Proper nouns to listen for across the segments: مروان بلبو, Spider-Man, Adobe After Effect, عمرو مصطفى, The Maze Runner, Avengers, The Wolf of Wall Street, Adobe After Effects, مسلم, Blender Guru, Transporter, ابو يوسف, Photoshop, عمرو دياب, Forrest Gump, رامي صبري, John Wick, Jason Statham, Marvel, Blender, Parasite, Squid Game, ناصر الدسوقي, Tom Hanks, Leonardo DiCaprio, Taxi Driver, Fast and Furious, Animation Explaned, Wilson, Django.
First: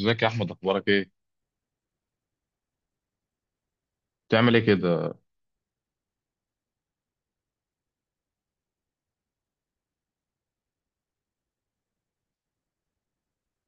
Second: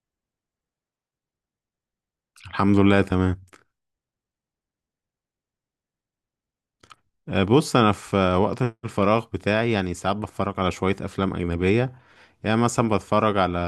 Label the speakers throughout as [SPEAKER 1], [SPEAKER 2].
[SPEAKER 1] ازيك يا احمد، اخبارك ايه؟
[SPEAKER 2] الحمد لله تمام.
[SPEAKER 1] بتعمل ايه كده؟
[SPEAKER 2] بص انا في وقت الفراغ بتاعي، يعني ساعات بتفرج على شوية افلام اجنبية. يعني مثلا بتفرج على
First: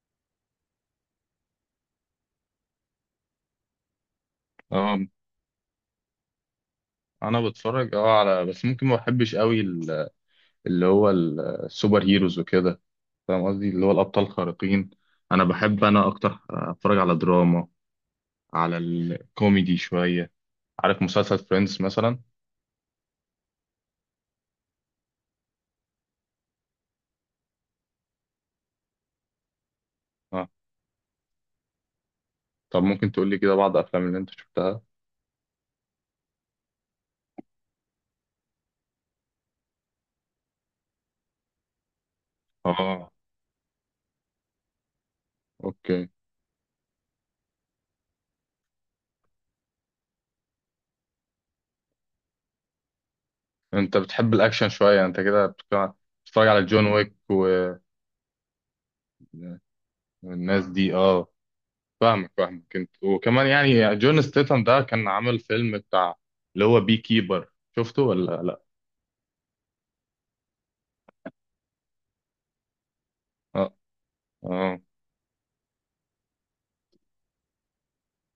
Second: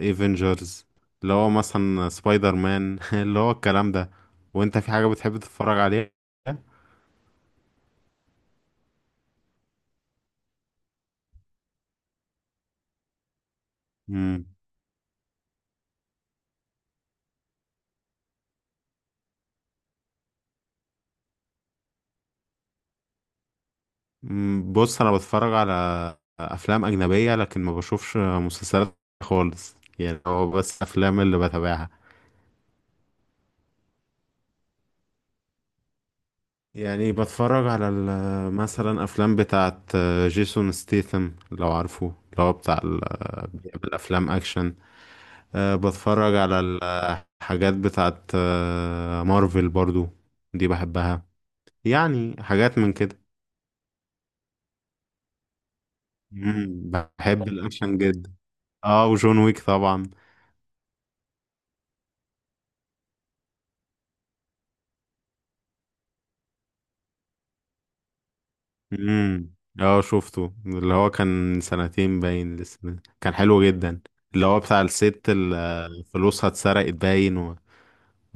[SPEAKER 2] ايفنجرز اللي هو مثلا سبايدر مان اللي هو الكلام ده. وانت في
[SPEAKER 1] اه،
[SPEAKER 2] حاجة بتحب تتفرج عليها؟
[SPEAKER 1] انا بتفرج على، بس ممكن ما بحبش قوي اللي هو السوبر هيروز وكده. فاهم قصدي؟ اللي هو الابطال
[SPEAKER 2] مم.
[SPEAKER 1] الخارقين. انا بحب، انا اكتر اتفرج على دراما، على الكوميدي شويه. عارف مسلسل فريندز مثلا؟
[SPEAKER 2] بص انا بتفرج على افلام اجنبية، لكن ما بشوفش مسلسلات خالص، يعني
[SPEAKER 1] اه.
[SPEAKER 2] هو بس افلام اللي بتابعها.
[SPEAKER 1] طب ممكن تقول لي كده بعض الافلام اللي انت شفتها؟
[SPEAKER 2] يعني بتفرج على مثلا افلام بتاعت جيسون ستيثم لو عارفه، اللي هو بتاع
[SPEAKER 1] اه.
[SPEAKER 2] بيعمل افلام اكشن.
[SPEAKER 1] اوكي.
[SPEAKER 2] بتفرج على الحاجات بتاعت مارفل برضو، دي بحبها، يعني حاجات من كده.
[SPEAKER 1] انت بتحب الاكشن شويه، انت كده بتتفرج على جون ويك
[SPEAKER 2] بحب الاكشن جدا. اه، وجون ويك طبعا.
[SPEAKER 1] والناس دي، اه. فاهمك، فاهمك، انت وكمان يعني جون ستيتم ده كان عامل فيلم بتاع اللي هو بي كيبر. شفته ولا لا؟
[SPEAKER 2] امم، اه شفته، اللي هو كان سنتين باين لسه، كان حلو
[SPEAKER 1] اه،
[SPEAKER 2] جدا. اللي هو
[SPEAKER 1] اه.
[SPEAKER 2] بتاع الست اللي فلوسها اتسرقت باين.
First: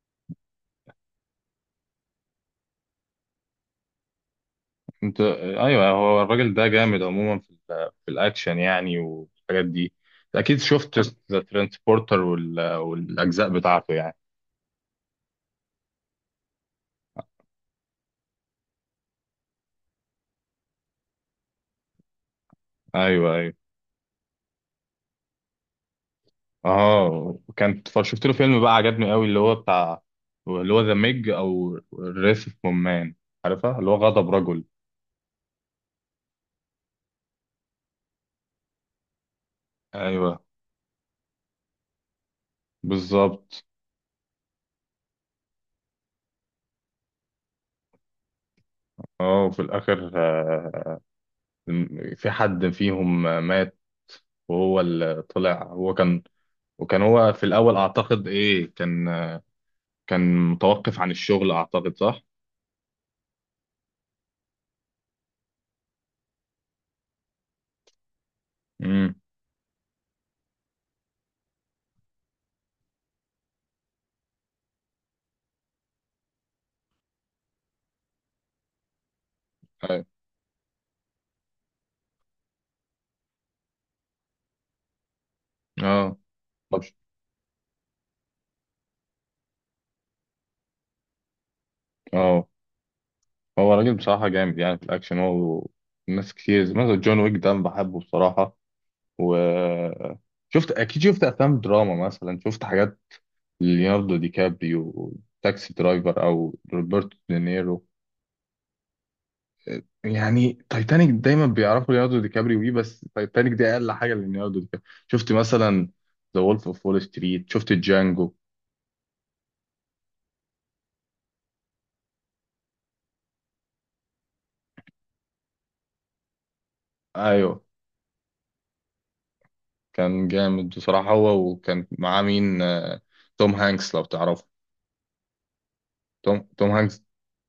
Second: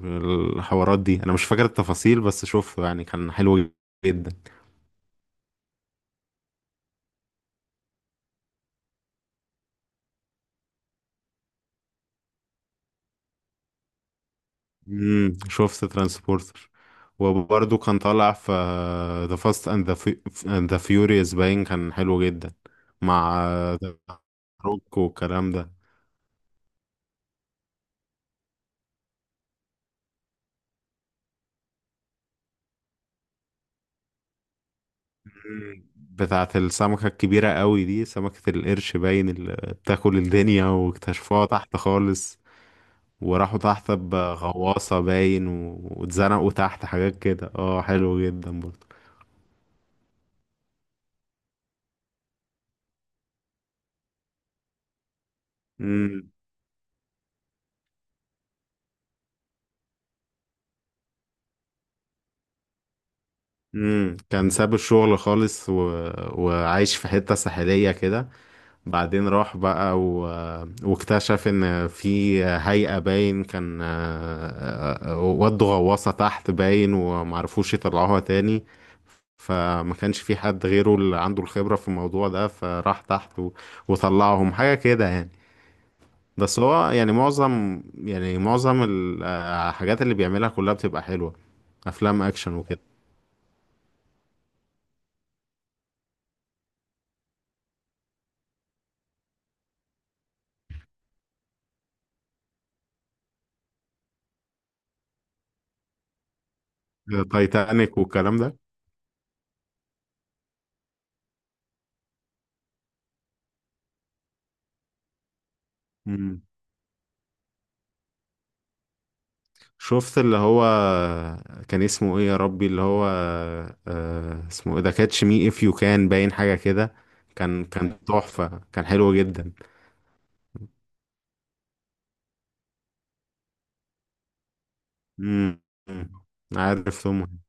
[SPEAKER 2] الحوارات دي انا مش فاكر التفاصيل، بس شفته يعني كان حلو جدا.
[SPEAKER 1] انت، ايوه، هو الراجل ده جامد عموما في الاكشن يعني والحاجات دي. اكيد شفت ذا ترانسبورتر والاجزاء بتاعته يعني.
[SPEAKER 2] شفت ترانسبورتر، وبرضه كان طالع في ذا فاست اند ذا فيوريوس باين، كان حلو جدا
[SPEAKER 1] ايوه،
[SPEAKER 2] مع
[SPEAKER 1] ايوه.
[SPEAKER 2] ذا روك والكلام ده.
[SPEAKER 1] اه، شفت له فيلم بقى عجبني قوي اللي هو بتاع اللي هو ذا ميج او الريس اوف مومان. عارفها؟ اللي هو غضب رجل.
[SPEAKER 2] مم. بتاعة السمكة الكبيرة قوي دي، سمكة القرش باين اللي بتاكل
[SPEAKER 1] ايوه،
[SPEAKER 2] الدنيا واكتشفوها تحت خالص، وراحوا
[SPEAKER 1] بالظبط.
[SPEAKER 2] تحت بغواصة باين واتزنقوا تحت حاجات كده، اه حلو جدا برضه.
[SPEAKER 1] اه، وفي الاخر في حد فيهم مات، وهو اللي طلع هو كان.
[SPEAKER 2] مم.
[SPEAKER 1] وكان هو في الأول، أعتقد إيه كان، كان متوقف عن الشغل، أعتقد؟ صح؟
[SPEAKER 2] كان ساب الشغل خالص، و... وعايش في حتة ساحلية كده.
[SPEAKER 1] امم.
[SPEAKER 2] بعدين راح بقى، و... واكتشف ان في هيئة باين كان ودوا غواصة تحت باين ومعرفوش يطلعوها تاني. فما كانش في حد غيره اللي عنده الخبرة في الموضوع ده، فراح تحت و... وطلعهم حاجة كده يعني.
[SPEAKER 1] اه.
[SPEAKER 2] بس
[SPEAKER 1] طب،
[SPEAKER 2] هو يعني معظم الحاجات اللي بيعملها كلها بتبقى حلوة، أفلام
[SPEAKER 1] اه
[SPEAKER 2] أكشن وكده.
[SPEAKER 1] هو راجل بصراحة جامد يعني في الأكشن، هو ناس كتير زي مثلا جون ويك ده أنا بحبه بصراحة. و، شفت، أكيد شفت أفلام دراما، مثلا شفت حاجات ليوناردو دي كابريو، تاكسي درايفر، أو روبرتو دينيرو.
[SPEAKER 2] تايتانيك والكلام ده.
[SPEAKER 1] يعني تايتانيك دايما بيعرفوا ليوناردو دي كابريو بيه، بس تايتانيك دي اقل حاجه لليوناردو دي كابريو. شفت مثلا ذا
[SPEAKER 2] مم.
[SPEAKER 1] وولف اوف وول ستريت؟ شفت جانجو؟
[SPEAKER 2] شفت اللي هو كان اسمه ايه يا ربي، اللي هو آه اسمه ايه ده، كاتش مي اف يو كان باين، حاجة كده.
[SPEAKER 1] ايوه،
[SPEAKER 2] كان تحفة، كان حلو جدا.
[SPEAKER 1] كان جامد بصراحه، هو وكان معاه مين توم هانكس، لو تعرفه؟
[SPEAKER 2] مم. مم.
[SPEAKER 1] توم هانكس.
[SPEAKER 2] عارف توم هانكس.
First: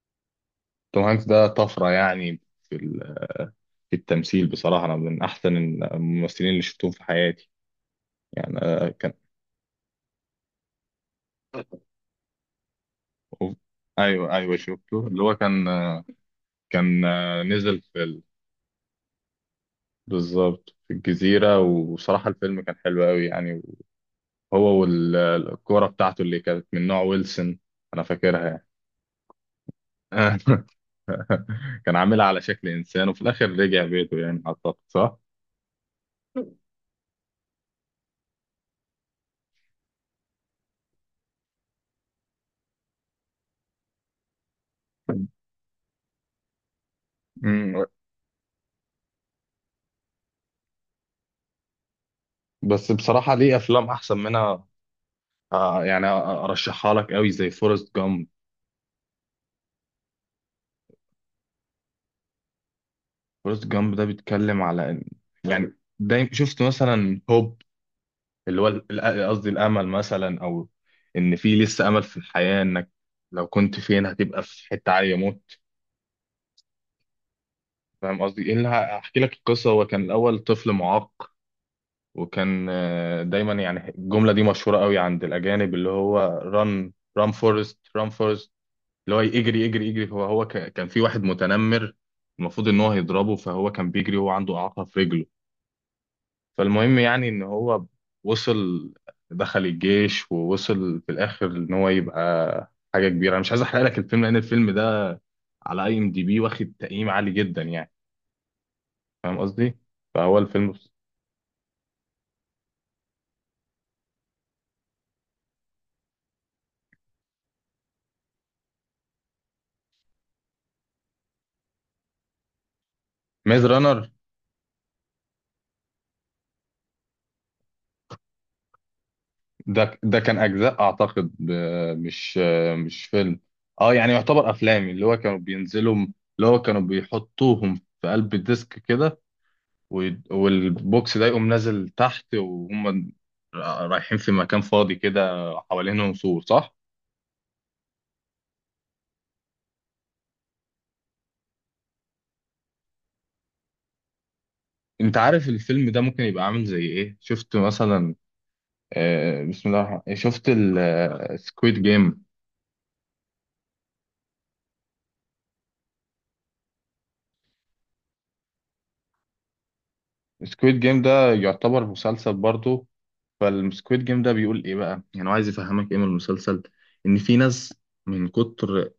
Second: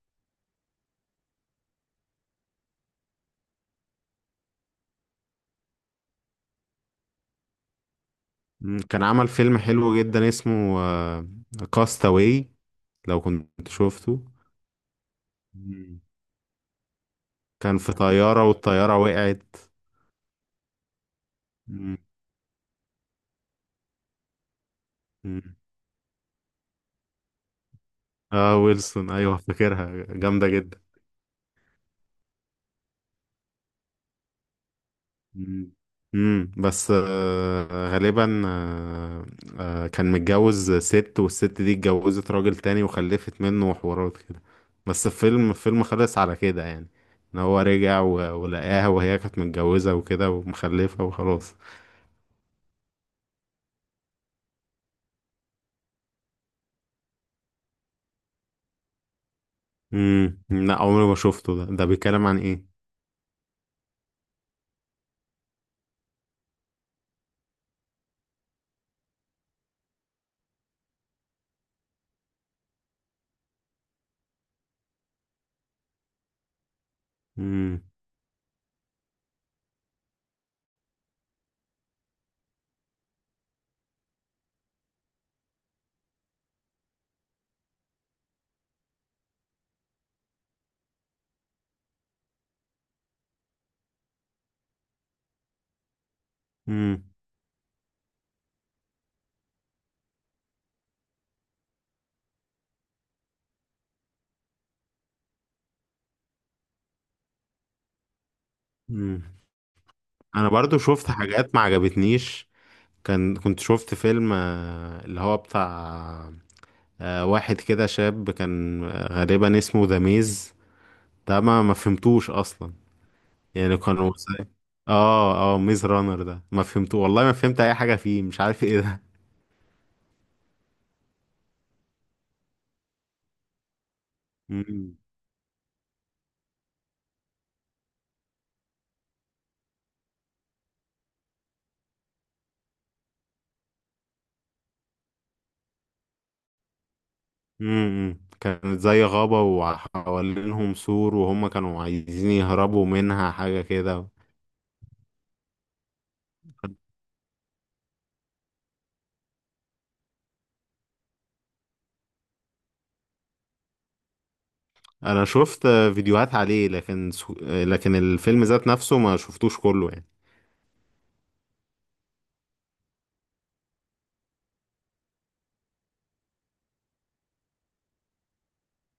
[SPEAKER 1] توم هانكس ده طفره يعني في ال- في التمثيل، بصراحه انا من احسن الممثلين اللي شفتهم في حياتي. يعني
[SPEAKER 2] مم. كان
[SPEAKER 1] كان.
[SPEAKER 2] عمل فيلم حلو جدا اسمه كاستاوي، لو
[SPEAKER 1] أوف.
[SPEAKER 2] كنت شفته.
[SPEAKER 1] ايوه، ايوه، شفته اللي هو كان
[SPEAKER 2] مم. كان
[SPEAKER 1] نزل
[SPEAKER 2] في
[SPEAKER 1] في،
[SPEAKER 2] طيارة والطيارة وقعت.
[SPEAKER 1] بالظبط، في الجزيرة.
[SPEAKER 2] مم.
[SPEAKER 1] وصراحة الفيلم كان حلو قوي يعني، هو
[SPEAKER 2] مم.
[SPEAKER 1] والكورة بتاعته اللي كانت من نوع ويلسون. أنا فاكرها
[SPEAKER 2] اه
[SPEAKER 1] يعني.
[SPEAKER 2] ويلسون، ايوه فاكرها جامدة جدا.
[SPEAKER 1] كان عاملها على شكل إنسان، وفي الآخر رجع بيته يعني، أعتقد؟ صح؟
[SPEAKER 2] مم. مم. بس غالبا كان متجوز ست، والست دي اتجوزت راجل تاني وخلفت منه وحوارات كده. بس الفيلم الفيلم خلص على كده يعني، ان هو
[SPEAKER 1] مم.
[SPEAKER 2] رجع ولقاها وهي كانت متجوزة وكده ومخلفة وخلاص.
[SPEAKER 1] بس بصراحة ليه أفلام أحسن منها. يعني أرشحها لك قوي زي فورست جامب.
[SPEAKER 2] مم. لا، عمري ما شفته، ده بيتكلم عن ايه؟
[SPEAKER 1] فورست جامب ده بيتكلم على يعني دايما، شفت مثلا هوب، اللي هو قصدي الامل مثلا، او ان في لسه امل في الحياه، انك لو كنت فين هتبقى في حته عاليه موت.
[SPEAKER 2] مم.
[SPEAKER 1] فاهم قصدي؟ ايه اللي هحكي لك القصه. هو كان الاول طفل معاق، وكان دايما، يعني الجمله دي مشهوره قوي عند الاجانب اللي هو: ران، ران فورست، ران فورست، اللي هو يجري يجري يجري. هو كان في واحد متنمر، المفروض ان هو هيضربه، فهو كان بيجري وهو عنده اعاقه في رجله. فالمهم
[SPEAKER 2] مم.
[SPEAKER 1] يعني ان هو وصل، دخل الجيش، ووصل في الاخر ان هو يبقى حاجه كبيره. انا مش عايز احرق لك الفيلم لان الفيلم ده على IMDB واخد تقييم عالي جدا يعني.
[SPEAKER 2] مم.
[SPEAKER 1] فاهم قصدي؟ فهو
[SPEAKER 2] انا
[SPEAKER 1] الفيلم،
[SPEAKER 2] برضو شفت حاجات ما عجبتنيش. كنت شفت فيلم اللي هو بتاع واحد كده شاب، كان غالبا اسمه ذا ميز، ده ما فهمتوش اصلا.
[SPEAKER 1] ميز
[SPEAKER 2] يعني
[SPEAKER 1] رانر
[SPEAKER 2] كانوا اه اه ميز رانر ده ما فهمته والله، ما فهمت اي حاجه فيه، مش عارف ايه ده.
[SPEAKER 1] ده كان اجزاء، اعتقد مش فيلم. اه، يعني يعتبر افلام
[SPEAKER 2] مم.
[SPEAKER 1] اللي هو كانوا بينزلوا، اللي هو كانوا بيحطوهم في قلب الديسك كده، والبوكس ده يقوم نازل تحت، وهم رايحين في مكان فاضي كده، حوالينهم سور، صح؟
[SPEAKER 2] مم. كانت زي غابه وحوالينهم سور، وهم كانوا عايزين يهربوا منها، حاجه كده.
[SPEAKER 1] انت عارف الفيلم ده ممكن يبقى عامل زي ايه؟ شفت مثلا بسم الله الرحمن الرحيم، شفت السكويد جيم؟
[SPEAKER 2] انا شفت فيديوهات عليه، لكن سو... آه، لكن الفيلم ذات نفسه ما شفتوش كله يعني.
[SPEAKER 1] السكويد جيم ده يعتبر مسلسل برضه. فالسكويد جيم ده بيقول ايه بقى؟ يعني هو عايز يفهمك ايه من المسلسل؟ ان في ناس من كتر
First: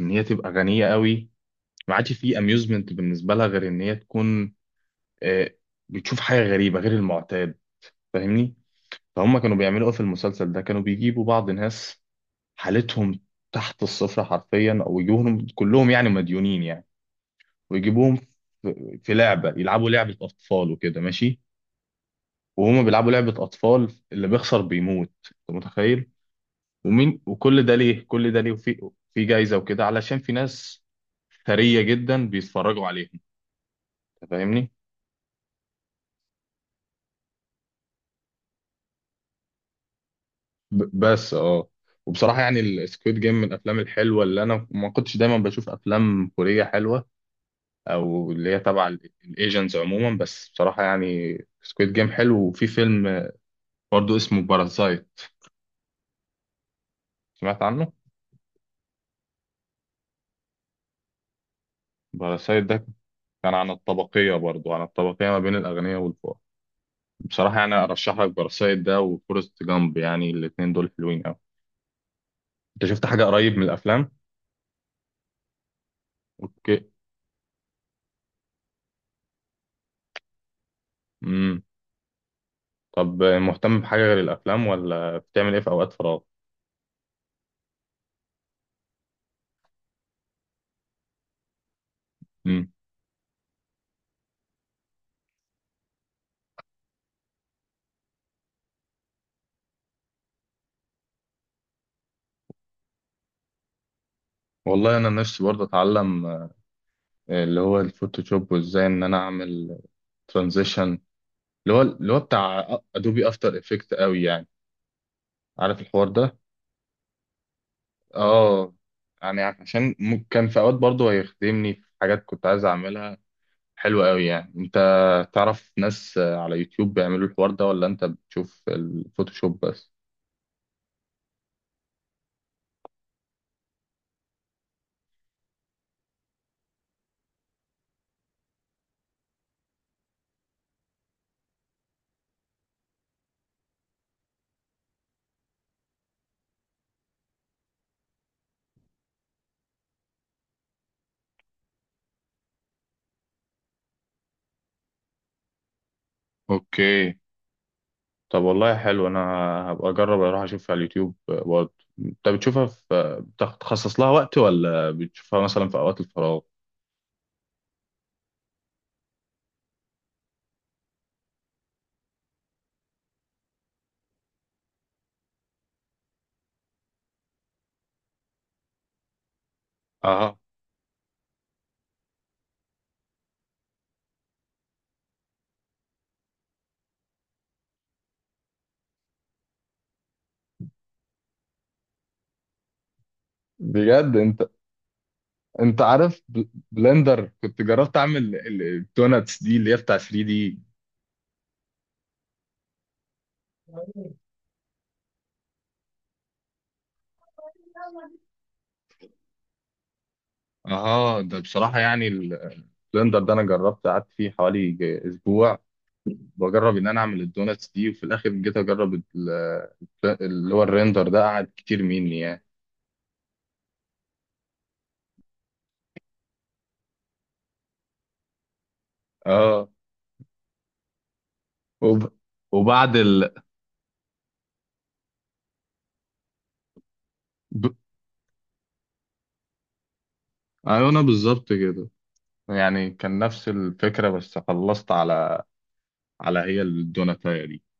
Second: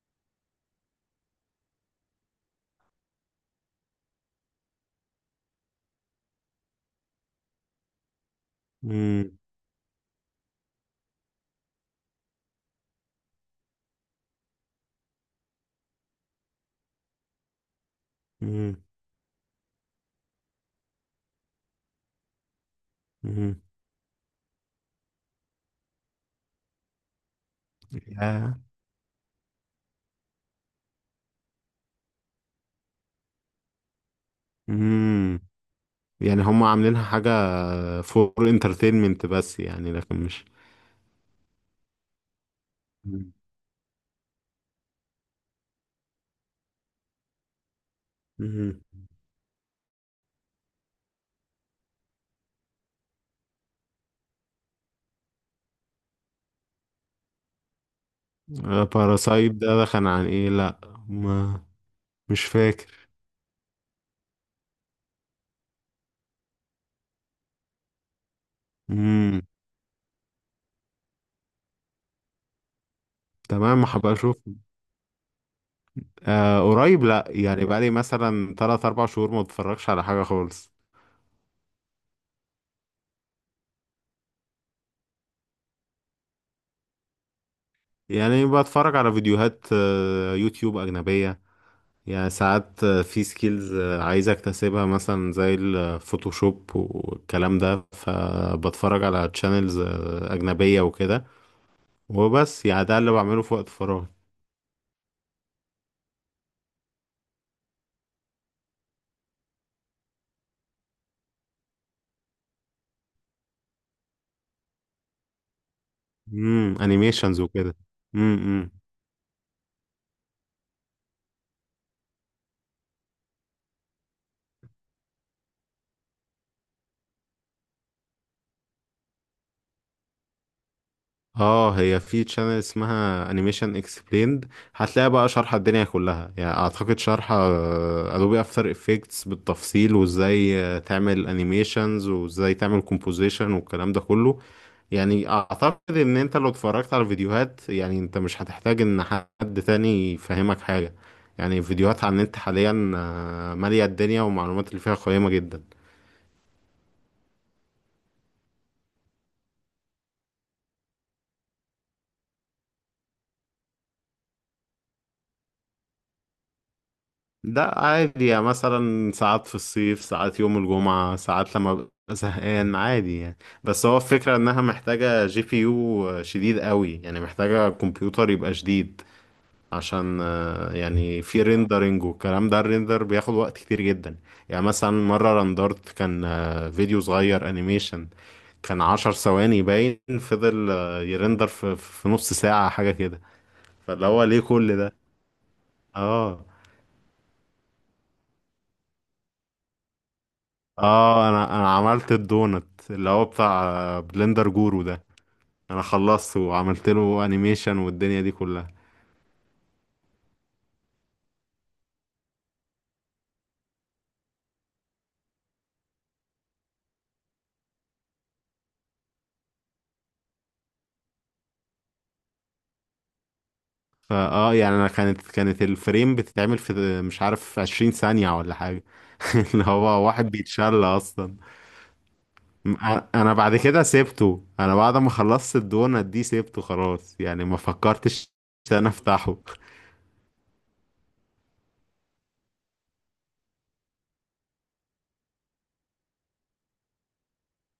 [SPEAKER 1] ان هي تبقى غنية قوي، ما عادش في اميوزمنت بالنسبة لها غير ان هي تكون آه، بتشوف حاجة غريبة غير المعتاد. فاهمني؟
[SPEAKER 2] مم.
[SPEAKER 1] فهم كانوا بيعملوا ايه في المسلسل ده؟ كانوا بيجيبوا بعض ناس حالتهم تحت الصفر حرفيا، او يجيبوهم كلهم يعني مديونين يعني، ويجيبوهم في
[SPEAKER 2] مم.
[SPEAKER 1] في لعبه، يلعبوا لعبه اطفال وكده، ماشي. وهما بيلعبوا لعبه
[SPEAKER 2] مم.
[SPEAKER 1] اطفال، اللي بيخسر بيموت. انت متخيل؟ ومين، وكل ده ليه، كل ده ليه،
[SPEAKER 2] يا.
[SPEAKER 1] وفي في جايزه وكده، علشان في ناس ثريه جدا بيتفرجوا عليهم. انت فاهمني؟
[SPEAKER 2] مم. يعني هم عاملينها حاجة فور انترتينمنت بس يعني، لكن مش.
[SPEAKER 1] بس اه. وبصراحه يعني السكويد
[SPEAKER 2] مم.
[SPEAKER 1] جيم من الافلام الحلوه. اللي انا ما كنتش دايما بشوف افلام كوريه حلوه، او اللي هي
[SPEAKER 2] مهم.
[SPEAKER 1] تبع الايجنتس عموما، بس بصراحه يعني سكويد جيم حلو. وفي فيلم برضو اسمه باراسايت، سمعت عنه؟
[SPEAKER 2] باراسايت ده كان عن ايه؟ لا، ما مش
[SPEAKER 1] باراسايت ده
[SPEAKER 2] فاكر.
[SPEAKER 1] كان عن الطبقيه، برضو عن الطبقيه ما بين الاغنياء والفقراء. بصراحه يعني ارشح لك باراسايت ده
[SPEAKER 2] امم.
[SPEAKER 1] وفورست جامب، يعني الاتنين دول حلوين قوي. انت شفت حاجه قريب من
[SPEAKER 2] تمام،
[SPEAKER 1] الافلام؟
[SPEAKER 2] هبقى اشوف.
[SPEAKER 1] اوكي.
[SPEAKER 2] قريب لا، يعني بقالي مثلا 3 4 شهور ما بتفرجش على حاجة خالص.
[SPEAKER 1] امم. طب، مهتم بحاجه غير الافلام، ولا بتعمل ايه في اوقات فراغ؟
[SPEAKER 2] يعني بتفرج على فيديوهات يوتيوب أجنبية. يعني
[SPEAKER 1] امم.
[SPEAKER 2] ساعات في سكيلز عايز اكتسبها، مثلا زي الفوتوشوب والكلام ده، فبتفرج على تشانلز أجنبية وكده. وبس يعني ده اللي بعمله في وقت فراغي.
[SPEAKER 1] والله انا نفسي برضه اتعلم اللي هو الفوتوشوب، وازاي ان انا اعمل ترانزيشن، اللي هو بتاع ادوبي افتر افكت قوي يعني. عارف الحوار ده؟
[SPEAKER 2] امم، انيميشنز وكده. امم. امم.
[SPEAKER 1] اه، يعني عشان كان في اوقات برضه هيخدمني في حاجات كنت عايز اعملها، حلوة قوي يعني. انت تعرف ناس على يوتيوب بيعملوا الحوار ده، ولا انت بتشوف الفوتوشوب بس؟
[SPEAKER 2] اه، هي في تشانل اسمها انيميشن اكسبليند، هتلاقي بقى شرح الدنيا كلها. يعني اعتقد شرح ادوبي افتر افكتس بالتفصيل، وازاي تعمل انيميشنز وازاي تعمل كومبوزيشن والكلام ده كله. يعني اعتقد ان انت لو اتفرجت على فيديوهات، يعني انت مش هتحتاج ان حد تاني يفهمك حاجة. يعني فيديوهات عن النت حاليا مالية الدنيا والمعلومات اللي فيها قيمة جدا.
[SPEAKER 1] اوكي، طب والله حلو. انا هبقى اجرب اروح اشوفها على اليوتيوب برضه. انت بتشوفها بتخصص لها وقت، ولا بتشوفها مثلا في اوقات الفراغ؟
[SPEAKER 2] ده عادي يعني، مثلا ساعات في الصيف، ساعات يوم الجمعة، ساعات لما ببقى زهقان، عادي يعني. بس هو الفكرة انها محتاجة جي بي يو شديد قوي، يعني محتاجة كمبيوتر يبقى شديد، عشان
[SPEAKER 1] اه،
[SPEAKER 2] يعني في ريندرنج والكلام ده، الريندر بياخد وقت كتير جدا. يعني مثلا مرة رندرت كان فيديو صغير انيميشن، كان 10 ثواني باين، فضل يرندر في نص ساعة حاجة كده. فاللي
[SPEAKER 1] بجد.
[SPEAKER 2] هو ليه
[SPEAKER 1] انت
[SPEAKER 2] كل ده؟
[SPEAKER 1] انت عارف
[SPEAKER 2] اه
[SPEAKER 1] بلندر، كنت جربت اعمل الدوناتس دي اللي هي بتاع 3D.
[SPEAKER 2] اه، انا عملت الدونت، اللي هو بتاع بلندر جورو ده. انا خلصته وعملت له انيميشن والدنيا دي كلها.
[SPEAKER 1] اها، ده بصراحه يعني البلندر ده، انا جربت قعدت فيه حوالي اسبوع، بجرب ان انا اعمل الدوناتس دي، وفي الاخر جيت اجرب اللي هو الريندر ده قعد كتير مني يعني.
[SPEAKER 2] فا اه يعني انا كانت كانت الفريم بتتعمل في مش عارف 20 ثانية ولا حاجة. اللي
[SPEAKER 1] اه.
[SPEAKER 2] هو واحد بيتشل اصلا.
[SPEAKER 1] وب...
[SPEAKER 2] م-
[SPEAKER 1] وبعد
[SPEAKER 2] انا بعد كده سيبته، انا بعد ما خلصت الدونت دي سيبته خلاص يعني، ما
[SPEAKER 1] ب...
[SPEAKER 2] فكرتش إن انا افتحه.
[SPEAKER 1] ايوه، انا بالظبط كده. يعني كان نفس الفكره، بس خلصت على هي الدوناتايه دي.